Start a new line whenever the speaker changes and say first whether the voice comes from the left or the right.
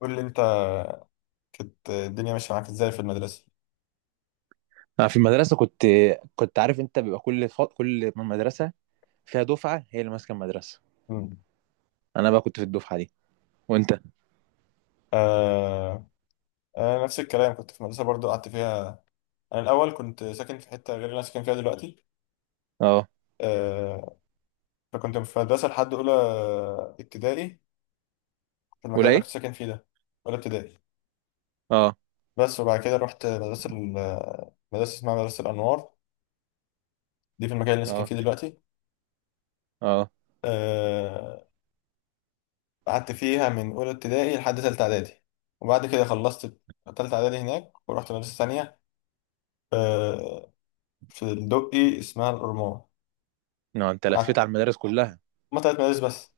left: قول لي انت، كانت الدنيا ماشيه معاك ازاي في المدرسه؟
right: انا في المدرسه كنت عارف انت بيبقى كل كل من مدرسه فيها دفعه هي اللي ماسكه المدرسه.
left: امم.
right: انا بقى كنت في الدفعه دي. وانت؟
left: آه. آه نفس الكلام، كنت في مدرسه برضو قعدت فيها. انا الاول كنت ساكن في حته غير اللي انا ساكن فيها دلوقتي.
right: اه
left: آه. فكنت في مدرسه لحد اولى ابتدائي في المكان
right: ولا
left: اللي انا
right: ايه.
left: كنت ساكن فيه ده. اولى ابتدائي
right: اه.
left: بس، وبعد كده رحت مدرسه مدرسه اسمها مدرسه الانوار، دي في المكان اللي انا ساكن
right: اه.
left: فيه دلوقتي.
right: اه.
left: آه. قعدت فيها من اولى ابتدائي لحد ثالثه اعدادي، وبعد كده خلصت تالتة إعدادي هناك ورحت مدرسة تانية. آه، فندقي اسمها الأورمون.
right: لا، انت لفيت
left: قعدت،
right: على المدارس كلها.
left: هما تلات مدارس بس.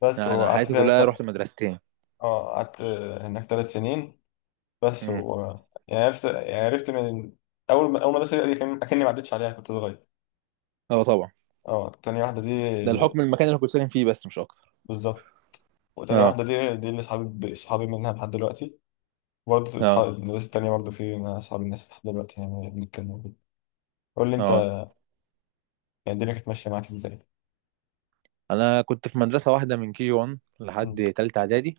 left: بس
right: لا، انا
left: وقعدت
right: حياتي
left: فيها
right: كلها رحت مدرستين.
left: اه قعدت، هناك تلات سنين بس،
right: امم.
left: و يعني عرفت من أول، أول مدرسة دي كان أكني ما عدتش عليها، كنت صغير.
right: اه طبعا.
left: اه تاني واحدة دي،
right: ده الحكم المكان اللي كنت ساكن فيه بس مش اكتر.
left: بالظبط. وتاني
right: اه.
left: واحدة دي دي اللي صحابي منها لحد دلوقتي. وبرضه
right: اه.
left: أصحاب المدرسة التانية برضه في، أنا أصحاب الناس لحد دلوقتي يعني بنتكلم وكده. قول لي أنت
right: اه.
left: يعني، الدنيا كانت ماشية معاك إزاي؟
right: انا كنت في مدرسه واحده من كي جي 1
left: مم.
right: لحد تالتة اعدادي.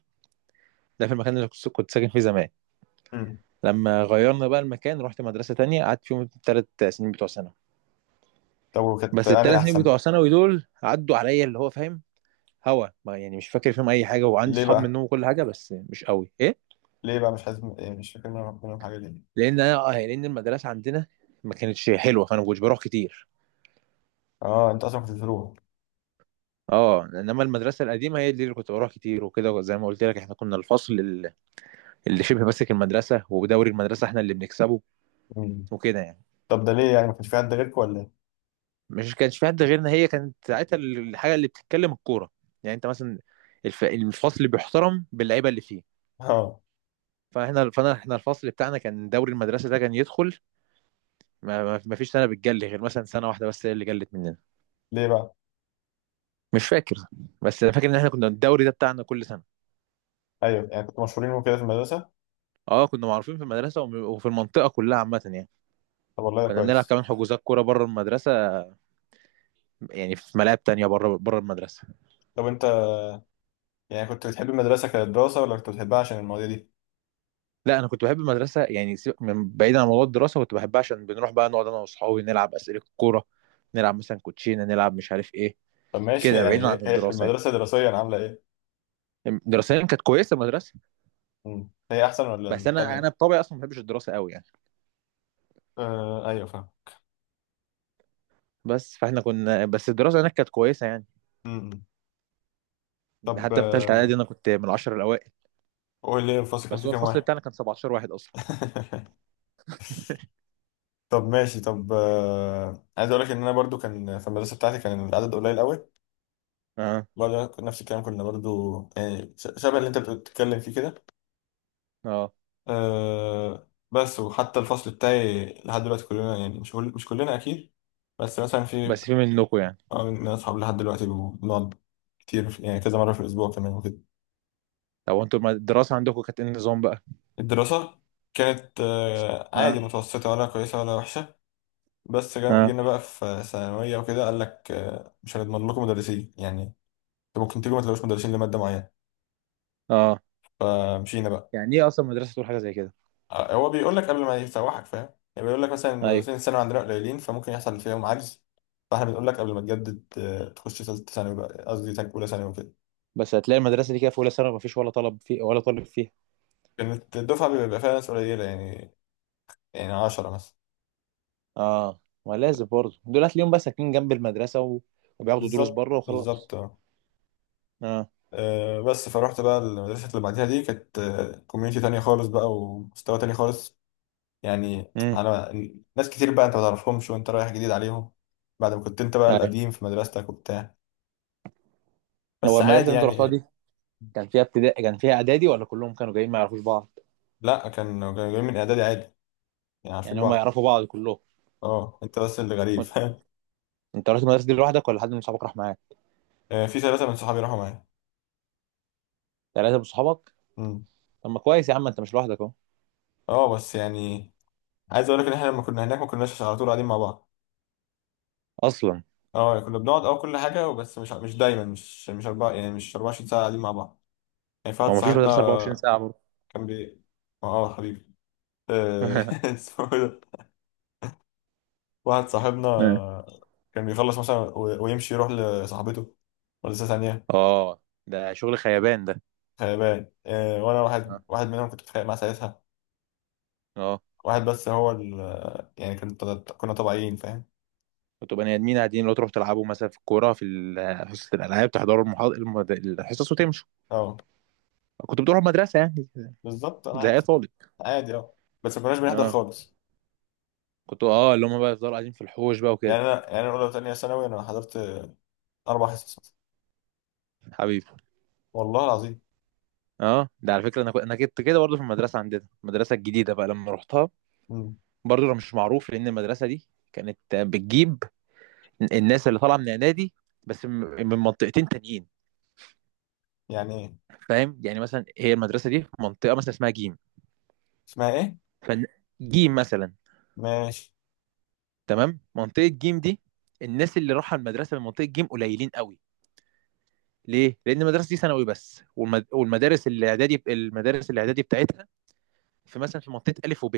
right: ده في المكان اللي كنت ساكن فيه زمان.
left: مم.
right: لما غيرنا بقى المكان رحت مدرسه تانية قعدت فيهم الثلاث سنين بتوع ثانوي.
left: طب وكانت
right: بس
left: أنهي
right: الثلاث سنين
left: أحسن؟
right: بتوع ثانوي دول عدوا عليا اللي هو فاهم. هوا ما يعني مش فاكر فيهم اي حاجه وعندي
left: ليه
right: اصحاب
left: بقى؟
right: منهم وكل حاجه بس مش قوي ايه.
left: ليه بقى مش عايز، يعني مش فاكر منهم، حاجة ليه؟
right: لان انا يعني لان المدرسه عندنا ما كانتش حلوه فانا ما كنتش بروح كتير.
left: اه انت اصلا كنت بتروح.
right: اه انما المدرسه القديمه هي دي اللي كنت بروح كتير وكده. زي ما قلت لك احنا كنا اللي شبه ماسك المدرسه ودوري المدرسه احنا اللي بنكسبه
left: مم.
right: وكده يعني.
left: طب ده ليه، يعني ما كانش في حد غيرك ولا ايه؟
right: مش كانش في حد غيرنا. هي كانت ساعتها الحاجه اللي بتتكلم الكوره. يعني انت مثلا الفصل بيحترم باللعيبه اللي فيه.
left: اه.
right: فاحنا فانا احنا الفصل بتاعنا كان دوري المدرسه ده كان يدخل. ما فيش سنه بتجلي غير مثلا سنه واحده بس هي اللي جلت مننا.
left: ليه بقى؟
right: مش فاكر. بس انا فاكر ان احنا كنا الدوري ده بتاعنا كل سنه.
left: ايوه، يعني كنتوا مشهورين وكده في المدرسه؟
right: اه كنا معروفين في المدرسه وفي المنطقه كلها عامه يعني.
left: طب والله ده
right: كنا بنلعب
left: كويس.
right: كمان حجوزات كوره بره المدرسه. يعني في ملاعب تانية بره المدرسه.
left: طب انت يعني كنت بتحب المدرسه كدراسه، ولا كنت بتحبها عشان المواضيع دي؟
right: لا انا كنت بحب المدرسه. يعني سيبك من بعيد عن موضوع الدراسه كنت بحبها عشان بنروح بقى نقعد انا واصحابي نلعب اسئله الكوره. نلعب مثلا كوتشينه نلعب مش عارف ايه
left: طب ماشي،
right: كده
left: يعني
right: بعيد عن
left: إيه
right: الدراسه.
left: المدرسه دراسيا عامله ايه؟
right: يعني دراسيا كانت كويسه المدرسه.
left: مم. هي احسن ولا
right: بس انا
left: التانيه؟
right: انا بطبعي اصلا ما بحبش الدراسه قوي يعني.
left: آه ايوه فاهم.
right: بس فاحنا كنا بس الدراسه هناك كانت كويسه يعني.
left: مم. طب
right: حتى في ثالثه
left: آه،
right: اعدادي انا كنت من العشر الاوائل.
left: قول لي الفصل كان
right: بس
left: فيه
right: هو
left: كام
right: الفصل
left: واحد؟
right: بتاعنا كان 17 واحد اصلا.
left: طب ماشي، طب آه، عايز اقول لك ان انا برضو كان في المدرسه بتاعتي كان العدد قليل قوي.
right: اه.
left: برضه نفس الكلام، كنا برضه يعني شبه اللي انت بتتكلم فيه كده.
right: اه.
left: أه بس، وحتى الفصل بتاعي لحد دلوقتي كلنا، يعني مش كلنا اكيد، بس مثلا في،
right: بس في منكم يعني.
left: آه، من اصحاب لحد دلوقتي بنقعد كتير يعني كذا مره في الاسبوع كمان وكده.
right: طب انتوا الدراسه عندكم كانت ايه النظام بقى.
left: الدراسه كانت أه عادي،
right: اه.
left: متوسطه ولا كويسه ولا وحشه. بس
right: اه.
left: جينا بقى في ثانويه وكده قال لك أه مش هنضمن لكم مدرسين يعني، انتوا ممكن تيجوا ما تلاقوش مدرسين لماده معينه،
right: اه.
left: فمشينا بقى.
right: يعني ايه اصلا مدرسه تقول حاجه زي كده.
left: آه، هو بيقول لك قبل ما يسوحك فاهم، يعني بيقول لك مثلا
right: ايوه
left: المدرسين الثانوي عندنا قليلين فممكن يحصل فيهم عجز، فاحنا بنقول لك قبل ما تجدد آه، تخش ثالثه ثانوي بقى، قصدي اولى ثانوي وكده.
right: بس هتلاقي المدرسه دي كده في اولى ثانوي ما فيش ولا طلب فيه ولا طالب فيها.
left: كانت الدفعه بيبقى فيها ناس قليله يعني، يعني 10 مثلا.
right: اه ما لازم برضه دول هتلاقيهم بقى ساكنين جنب المدرسه وبياخدوا دروس
left: بالظبط
right: بره وخلاص.
left: بالظبط اه.
right: اه.
left: آه، بس فروحت بقى المدرسه اللي بعدها دي، كانت كوميونتي تانية خالص بقى ومستوى تاني خالص. يعني
right: امم.
left: انا، ناس كتير بقى انت ما تعرفهمش وانت رايح جديد عليهم، بعد ما كنت انت بقى
right: ايوه
left: القديم في مدرستك وبتاع.
right: هو
left: بس
right: المدرسه
left: عادي
right: اللي انت رحتها
left: يعني.
right: دي كان فيها ابتدائي كان فيها اعدادي ولا كلهم كانوا جايين ما يعرفوش بعض؟
left: لا كان، كانوا جايين من اعدادي عادي يعني، عارفين
right: يعني هم
left: بعض.
right: يعرفوا بعض كلهم.
left: اه انت بس اللي غريب فاهم.
right: انت رحت المدرسه دي لوحدك ولا حد من صحابك راح معاك؟
left: آه، في ثلاثة من صحابي راحوا معايا.
right: ثلاثه من صحابك.
left: امم.
right: طب ما كويس يا عم انت مش لوحدك اهو.
left: اه بس يعني، عايز اقول لك ان احنا لما كنا هناك ما كناش على طول قاعدين مع بعض.
right: اصلا
left: اه يعني كنا بنقعد اه كل حاجة، بس مش دايما، مش اربع، يعني مش 24 ساعة قاعدين مع بعض. يعني في
right: هو
left: واحد
right: ما فيش
left: صاحبنا
right: مدرسه 24 ساعه برضه.
left: كان اه آه، حبيبي، آه، اسمه إيه ده، واحد صاحبنا كان بيخلص مثلا ويمشي يروح لصاحبته ولسه ثانية.
right: اه ده شغل خيبان ده.
left: خيبان. آه، وانا واحد
right: اه.
left: واحد منهم كنت بتخانق معاه ساعتها.
right: اه.
left: واحد بس، هو ال يعني كنت، كنا طبيعيين فاهم.
right: وتبقى بني ادمين قاعدين لو تروح تلعبوا مثلا في الكوره في حصه الالعاب تحضروا الحصص وتمشوا.
left: اه
right: كنت بتروح المدرسه يعني
left: بالظبط، انا
right: زي اي
left: عادي.
right: طالب.
left: عادي اه، بس ما كناش بنحضر
right: اه
left: خالص.
right: كنت اه اللي هم بقى يفضلوا قاعدين في الحوش بقى
left: يعني
right: وكده.
left: انا يعني انا اولى وثانيه ثانوي انا حضرت اربع حصص مثلاً.
right: حبيبي.
left: والله العظيم.
right: اه ده على فكره انا انا كنت كده برضه في المدرسه عندنا المدرسه الجديده بقى لما رحتها.
left: امم.
right: برضه انا مش معروف لان المدرسه دي كانت بتجيب الناس اللي طالعه من اعدادي بس من منطقتين تانيين.
left: يعني ايه؟
right: فاهم يعني مثلا هي المدرسه دي في منطقه مثلا اسمها جيم.
left: اسمها ايه؟
right: فجيم مثلا.
left: ماشي.
right: تمام منطقه جيم دي الناس اللي راحوا المدرسه من منطقه جيم قليلين قوي. ليه؟ لان المدرسه دي ثانوي بس والمدارس الاعدادي بتاعتها في مثلا في منطقه الف وب.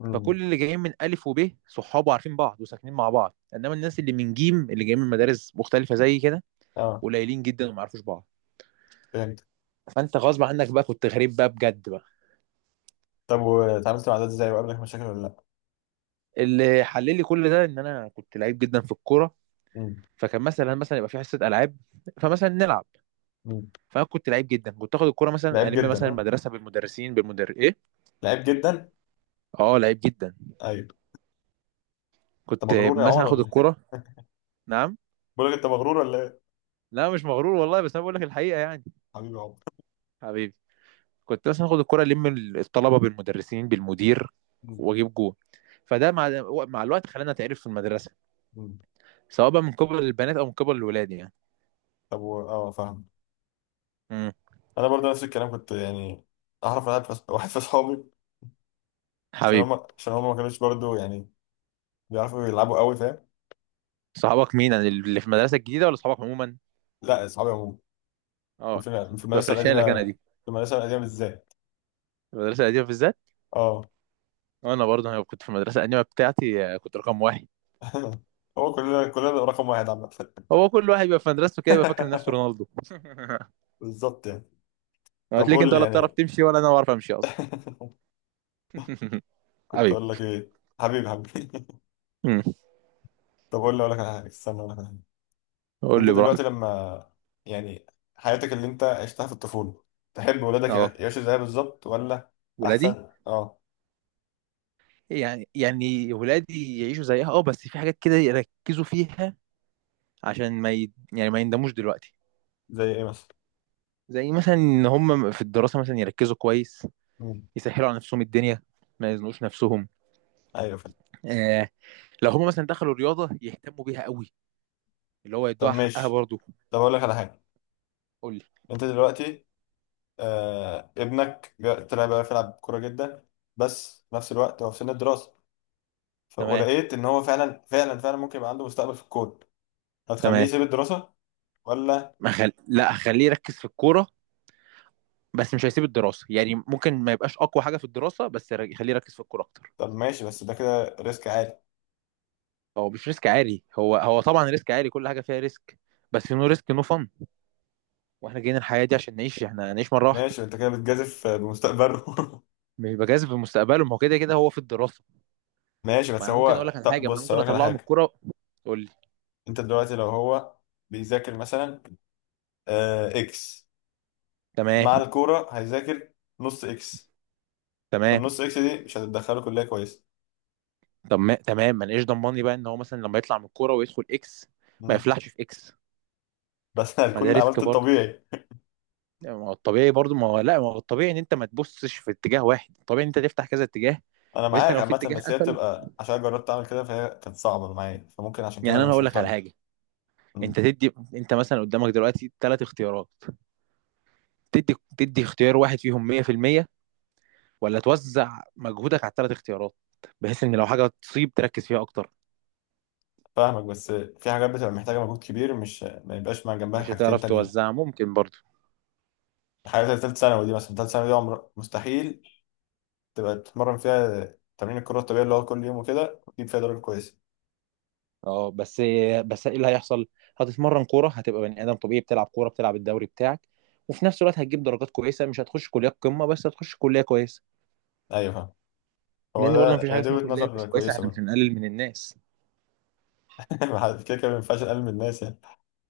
left: امم.
right: فكل اللي جايين من ألف وب صحابه عارفين بعض وساكنين مع بعض. إنما الناس اللي من جيم اللي جايين من مدارس مختلفة زي كده
left: اه
right: قليلين جدا وما يعرفوش بعض.
left: فهمت.
right: فأنت غصب عنك بقى كنت غريب بقى بجد بقى.
left: طب واتعاملت مع ده ازاي، وقابلك مشاكل ولا لا؟
right: اللي حللي كل ده إن أنا كنت لعيب جدا في الكورة.
left: امم.
right: فكان مثلا يبقى في حصة ألعاب فمثلا نلعب.
left: امم.
right: فأنا كنت لعيب جدا كنت آخد الكورة مثلا
left: لعيب
right: ألم
left: جدا
right: مثلا
left: اه.
right: المدرسة بالمدرسين إيه.
left: لعيب جدا.
right: أه لعيب جدا.
left: ايوه. انت
right: كنت
left: مغرور يا
right: مثلا
left: عمر
right: آخد
left: ولا ايه؟
right: الكورة. نعم.
left: بقول لك انت مغرور ولا ايه؟
right: لا مش مغرور والله بس أنا بقول لك الحقيقة يعني.
left: حبيبي يا عمر.
right: حبيبي. كنت مثلا اخد الكرة الطلبة بالمدرسين بالمدير
left: امم.
right: واجيب جول. فده مع الوقت خلانا اتعرف في المدرسة.
left: امم.
right: سواء بقى من قبل البنات او من قبل الولاد يعني.
left: اه فاهم.
right: امم.
left: انا برضه نفس الكلام كنت يعني، اعرف واحد، في اصحابي، عشان
right: حبيبي.
left: هم ما كانوش برضه يعني بيعرفوا يلعبوا قوي فاهم.
right: صحابك مين يعني اللي في المدرسة الجديدة ولا صحابك عموما؟
left: لا اصحابي عموما،
right: اه
left: وفي، في المدرسه
right: بفرشها لك
left: القديمه،
right: انا دي.
left: في المدرسه القديمه بالذات.
right: المدرسة القديمة بالذات.
left: اه.
right: وانا برضه كنت في المدرسة القديمة بتاعتي كنت رقم واحد.
left: هو كلنا رقم واحد عامه.
right: هو كل واحد بيبقى في مدرسته كده يبقى فاكر نفسه رونالدو.
left: بالظبط يعني. طب
right: هتلاقيك
left: قول
right: انت
left: لي
right: ولا بتعرف
left: يعني،
right: تمشي ولا انا بعرف امشي اصلا.
left: كنت
right: حبيبي.
left: اقول لك ايه. حبيبي، حبيبي.
right: امم.
left: طب قول لي، اقول لك على حاجه، استنى اقول لك على حاجه.
right: قول
left: انت
right: لي
left: دلوقتي
right: براحتك.
left: لما، يعني حياتك اللي انت عشتها في الطفوله، تحب ولادك
right: اه
left: يعيشوا زيها بالظبط، ولا
right: ولادي.
left: احسن اه؟
right: يعني ولادي يعيشوا زيها اه بس في حاجات كده يركزوا فيها عشان ما ي... يعني ما يندموش دلوقتي.
left: زي ايه مثلا؟
right: زي مثلا ان هم في الدراسه مثلا يركزوا كويس.
left: مم.
right: يسهلوا على نفسهم الدنيا ما يزنقوش نفسهم.
left: ايوه فاهم.
right: آه لو هم مثلا دخلوا رياضه يهتموا بيها قوي اللي هو
left: طب
right: يدوها حقها
left: ماشي،
right: برضه.
left: طب اقول لك على حاجه،
right: قول لي.
left: انت دلوقتي آه، طلع بقى يلعب كوره جدا، بس في نفس الوقت هو في سن الدراسه،
right: تمام.
left: ولقيت ان هو فعلا ممكن يبقى عنده مستقبل في الكون، هتخليه
right: تمام.
left: يسيب الدراسه ولا؟
right: ما خل... لا خليه يركز في الكوره. بس مش هيسيب الدراسه يعني ممكن ما يبقاش اقوى حاجه في الدراسه بس خليه يركز في الكوره اكتر.
left: طب ماشي، بس ده كده ريسك عالي.
right: هو مش ريسك عالي. هو طبعا ريسك عالي. كل حاجه فيها ريسك. بس نو ريسك نو فن. واحنا جايين الحياه دي عشان نعيش. احنا هنعيش مره واحده.
left: ماشي انت كده بتجازف بمستقبله.
right: مش بجاذب مستقبله ما هو كده كده هو في الدراسه.
left: ماشي،
right: ما
left: بس
right: انا ممكن اقول
left: هو
right: لك على
left: طب
right: حاجه. ما انا
left: بص
right: ممكن
left: اقول لك على
right: اطلعه من
left: حاجه،
right: الكوره. تقول لي.
left: انت دلوقتي لو هو بيذاكر مثلا آه اكس، مع
right: تمام.
left: الكوره هيذاكر نص اكس. طب
right: تمام.
left: نص اكس دي مش هتدخله كلية كويسة.
right: طب ما تمام ما انا ايش ضمني بقى ان هو مثلا لما يطلع من الكوره ويدخل اكس ما
left: مم.
right: يفلحش في اكس.
left: بس
right: ما ده
left: هتكون
right: ريسك
left: عملت
right: برضه.
left: الطبيعي.
right: يعني ما هو الطبيعي برضه. ما هو لا. ما هو الطبيعي ان انت ما تبصش في اتجاه واحد. الطبيعي ان انت تفتح كذا اتجاه.
left: انا
right: بس
left: معاك
right: لو في
left: عامة،
right: اتجاه
left: بس هي
right: قفل.
left: بتبقى عشان جربت اعمل كده فهي كانت صعبة معايا، فممكن عشان
right: يعني
left: كده انا
right: انا
left: مش
right: هقول لك على
left: مقتنع.
right: حاجه.
left: مم.
right: انت تدي انت مثلا قدامك دلوقتي ثلاث اختيارات. تدي اختيار واحد فيهم 100% ولا توزع مجهودك على الثلاث اختيارات بحيث ان لو حاجه تصيب تركز فيها اكتر.
left: فاهمك، بس في حاجات بتبقى محتاجة مجهود كبير، مش ما يبقاش مع جنبها
right: مش
left: حاجتين
right: هتعرف
left: تانيين.
right: توزعها ممكن برضه.
left: الحاجة بتاعت تالت ثانوي دي مثلا، تالت ثانوي دي عمر مستحيل تبقى تتمرن فيها تمرين الكرة الطبيعية اللي هو كل يوم وكده، وتجيب فيها درجة كويسة.
right: اه بس ايه اللي هيحصل. هتتمرن كوره. هتبقى بني ادم طبيعي بتلعب كوره بتلعب الدوري بتاعك وفي نفس الوقت هتجيب درجات كويسه. مش هتخش كليات قمه بس هتخش كليه كويسه.
left: ايوه فاهم. هو
right: لان برضه
left: ده
right: مفيش حاجه
left: هي دي
right: اسمها
left: وجهة
right: كليه مش
left: نظر
right: كويسه.
left: كويسة
right: احنا مش
left: برضه.
right: هنقلل من الناس.
left: ما حد- كده كده ما ينفعش اقلل من الناس يعني.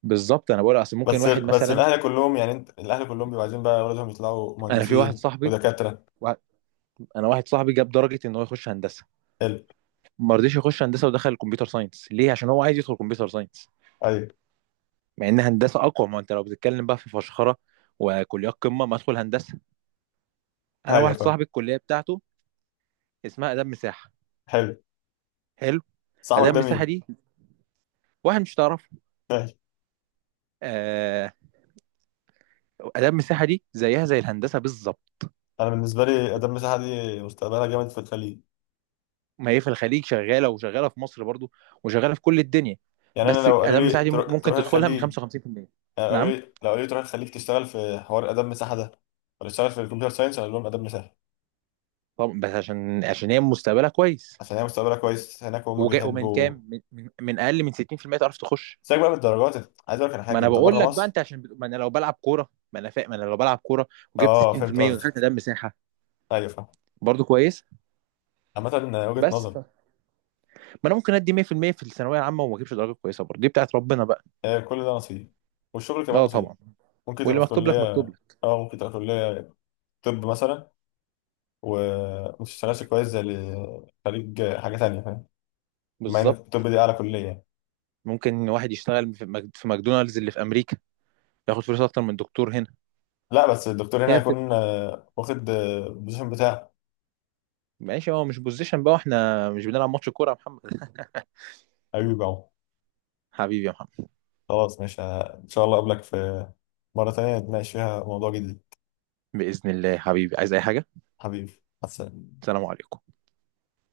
right: بالظبط انا بقول اصل ممكن
left: بس
right: واحد
left: بس
right: مثلا.
left: الاهل كلهم يعني، انت الاهل كلهم بيبقوا عايزين بقى اولادهم يطلعوا
right: انا في واحد
left: مهندسين
right: صاحبي
left: ودكاتره.
right: وا- انا واحد صاحبي جاب درجه ان هو يخش هندسه.
left: حلو.
right: ما رضيش يخش هندسه ودخل الكمبيوتر ساينس. ليه؟ عشان هو عايز يدخل كمبيوتر ساينس.
left: ايوه.
right: مع ان هندسه اقوى. ما انت لو بتتكلم بقى في فشخره وكليات قمه ما ادخل هندسه. انا
left: ايوه
right: واحد
left: فاهم.
right: صاحبي الكليه بتاعته اسمها اداب مساحه.
left: حلو.
right: حلو.
left: صاحبك
right: اداب
left: ده
right: مساحه
left: مين؟
right: دي واحد مش تعرفه.
left: ماشي.
right: آه. اداب مساحه دي زيها زي الهندسه بالظبط.
left: انا بالنسبه لي ادم مساحه دي مستقبلها جامد في الخليج.
right: ما هي في الخليج شغاله وشغاله في مصر برضو وشغاله في كل الدنيا.
left: يعني انا
right: بس
left: لو قالوا
right: اداب
left: لي
right: مساحه دي ممكن
left: تروح
right: تدخلها من
left: الخليج،
right: 55%.
left: يعني قالوا
right: نعم.
left: لي، لو قالوا لي تروح الخليج تشتغل في حوار ادم مساحه ده، ولا تشتغل في الكمبيوتر ساينس، اقول لهم ادم مساحه.
right: طب بس عشان هي مستقبلها كويس.
left: عشان هي مستقبلها كويس هناك وهم
right: وجا ومن
left: بيحبوا.
right: كام من اقل من 60% تعرف تخش.
left: سيبك بقى من الدرجات، عايز اقول لك على
right: ما
left: حاجه،
right: انا
left: انت
right: بقول
left: بره
right: لك بقى
left: مصر.
right: انت عشان ما انا لو بلعب كوره. ما انا فاهم. ما انا لو بلعب كوره وجبت
left: اه فهمت
right: 60% ودخلت
left: قصدك.
right: ده مساحه
left: ايوه فاهم.
right: برضو كويس.
left: عامه، وجهه
right: بس
left: نظر.
right: ما انا ممكن ادي 100% في المية في الثانويه العامه وما اجيبش درجه كويسه برضو. دي بتاعت ربنا بقى.
left: آه، كل ده نصيب، والشغل كمان
right: لا
left: نصيب.
right: طبعا.
left: ممكن
right: واللي
left: تبقى في
right: مكتوب لك مكتوب
left: كلية،
right: لك.
left: أو ممكن تبقى في كلية، طب مثلا، وما تشتغلش كويس زي اللي خريج حاجة تانية فاهم. مع إن
right: بالظبط.
left: الطب دي أعلى كلية يعني.
right: ممكن واحد يشتغل في في ماكدونالدز اللي في امريكا ياخد فلوس اكتر من دكتور هنا.
left: لا بس الدكتور هنا
right: هي بتبقى.
left: هيكون آه، واخد آه، البوزيشن بتاعه.
right: ماشي هو مش بوزيشن بقى. واحنا مش بنلعب ماتش كوره يا محمد.
left: أيوة أهو.
right: حبيبي يا محمد.
left: خلاص ماشي، آه، إن شاء الله أقابلك في مرة تانية نتناقش فيها موضوع جديد.
right: باذن الله حبيبي عايز اي حاجه.
left: حبيبي. مع السلامة.
right: السلام عليكم.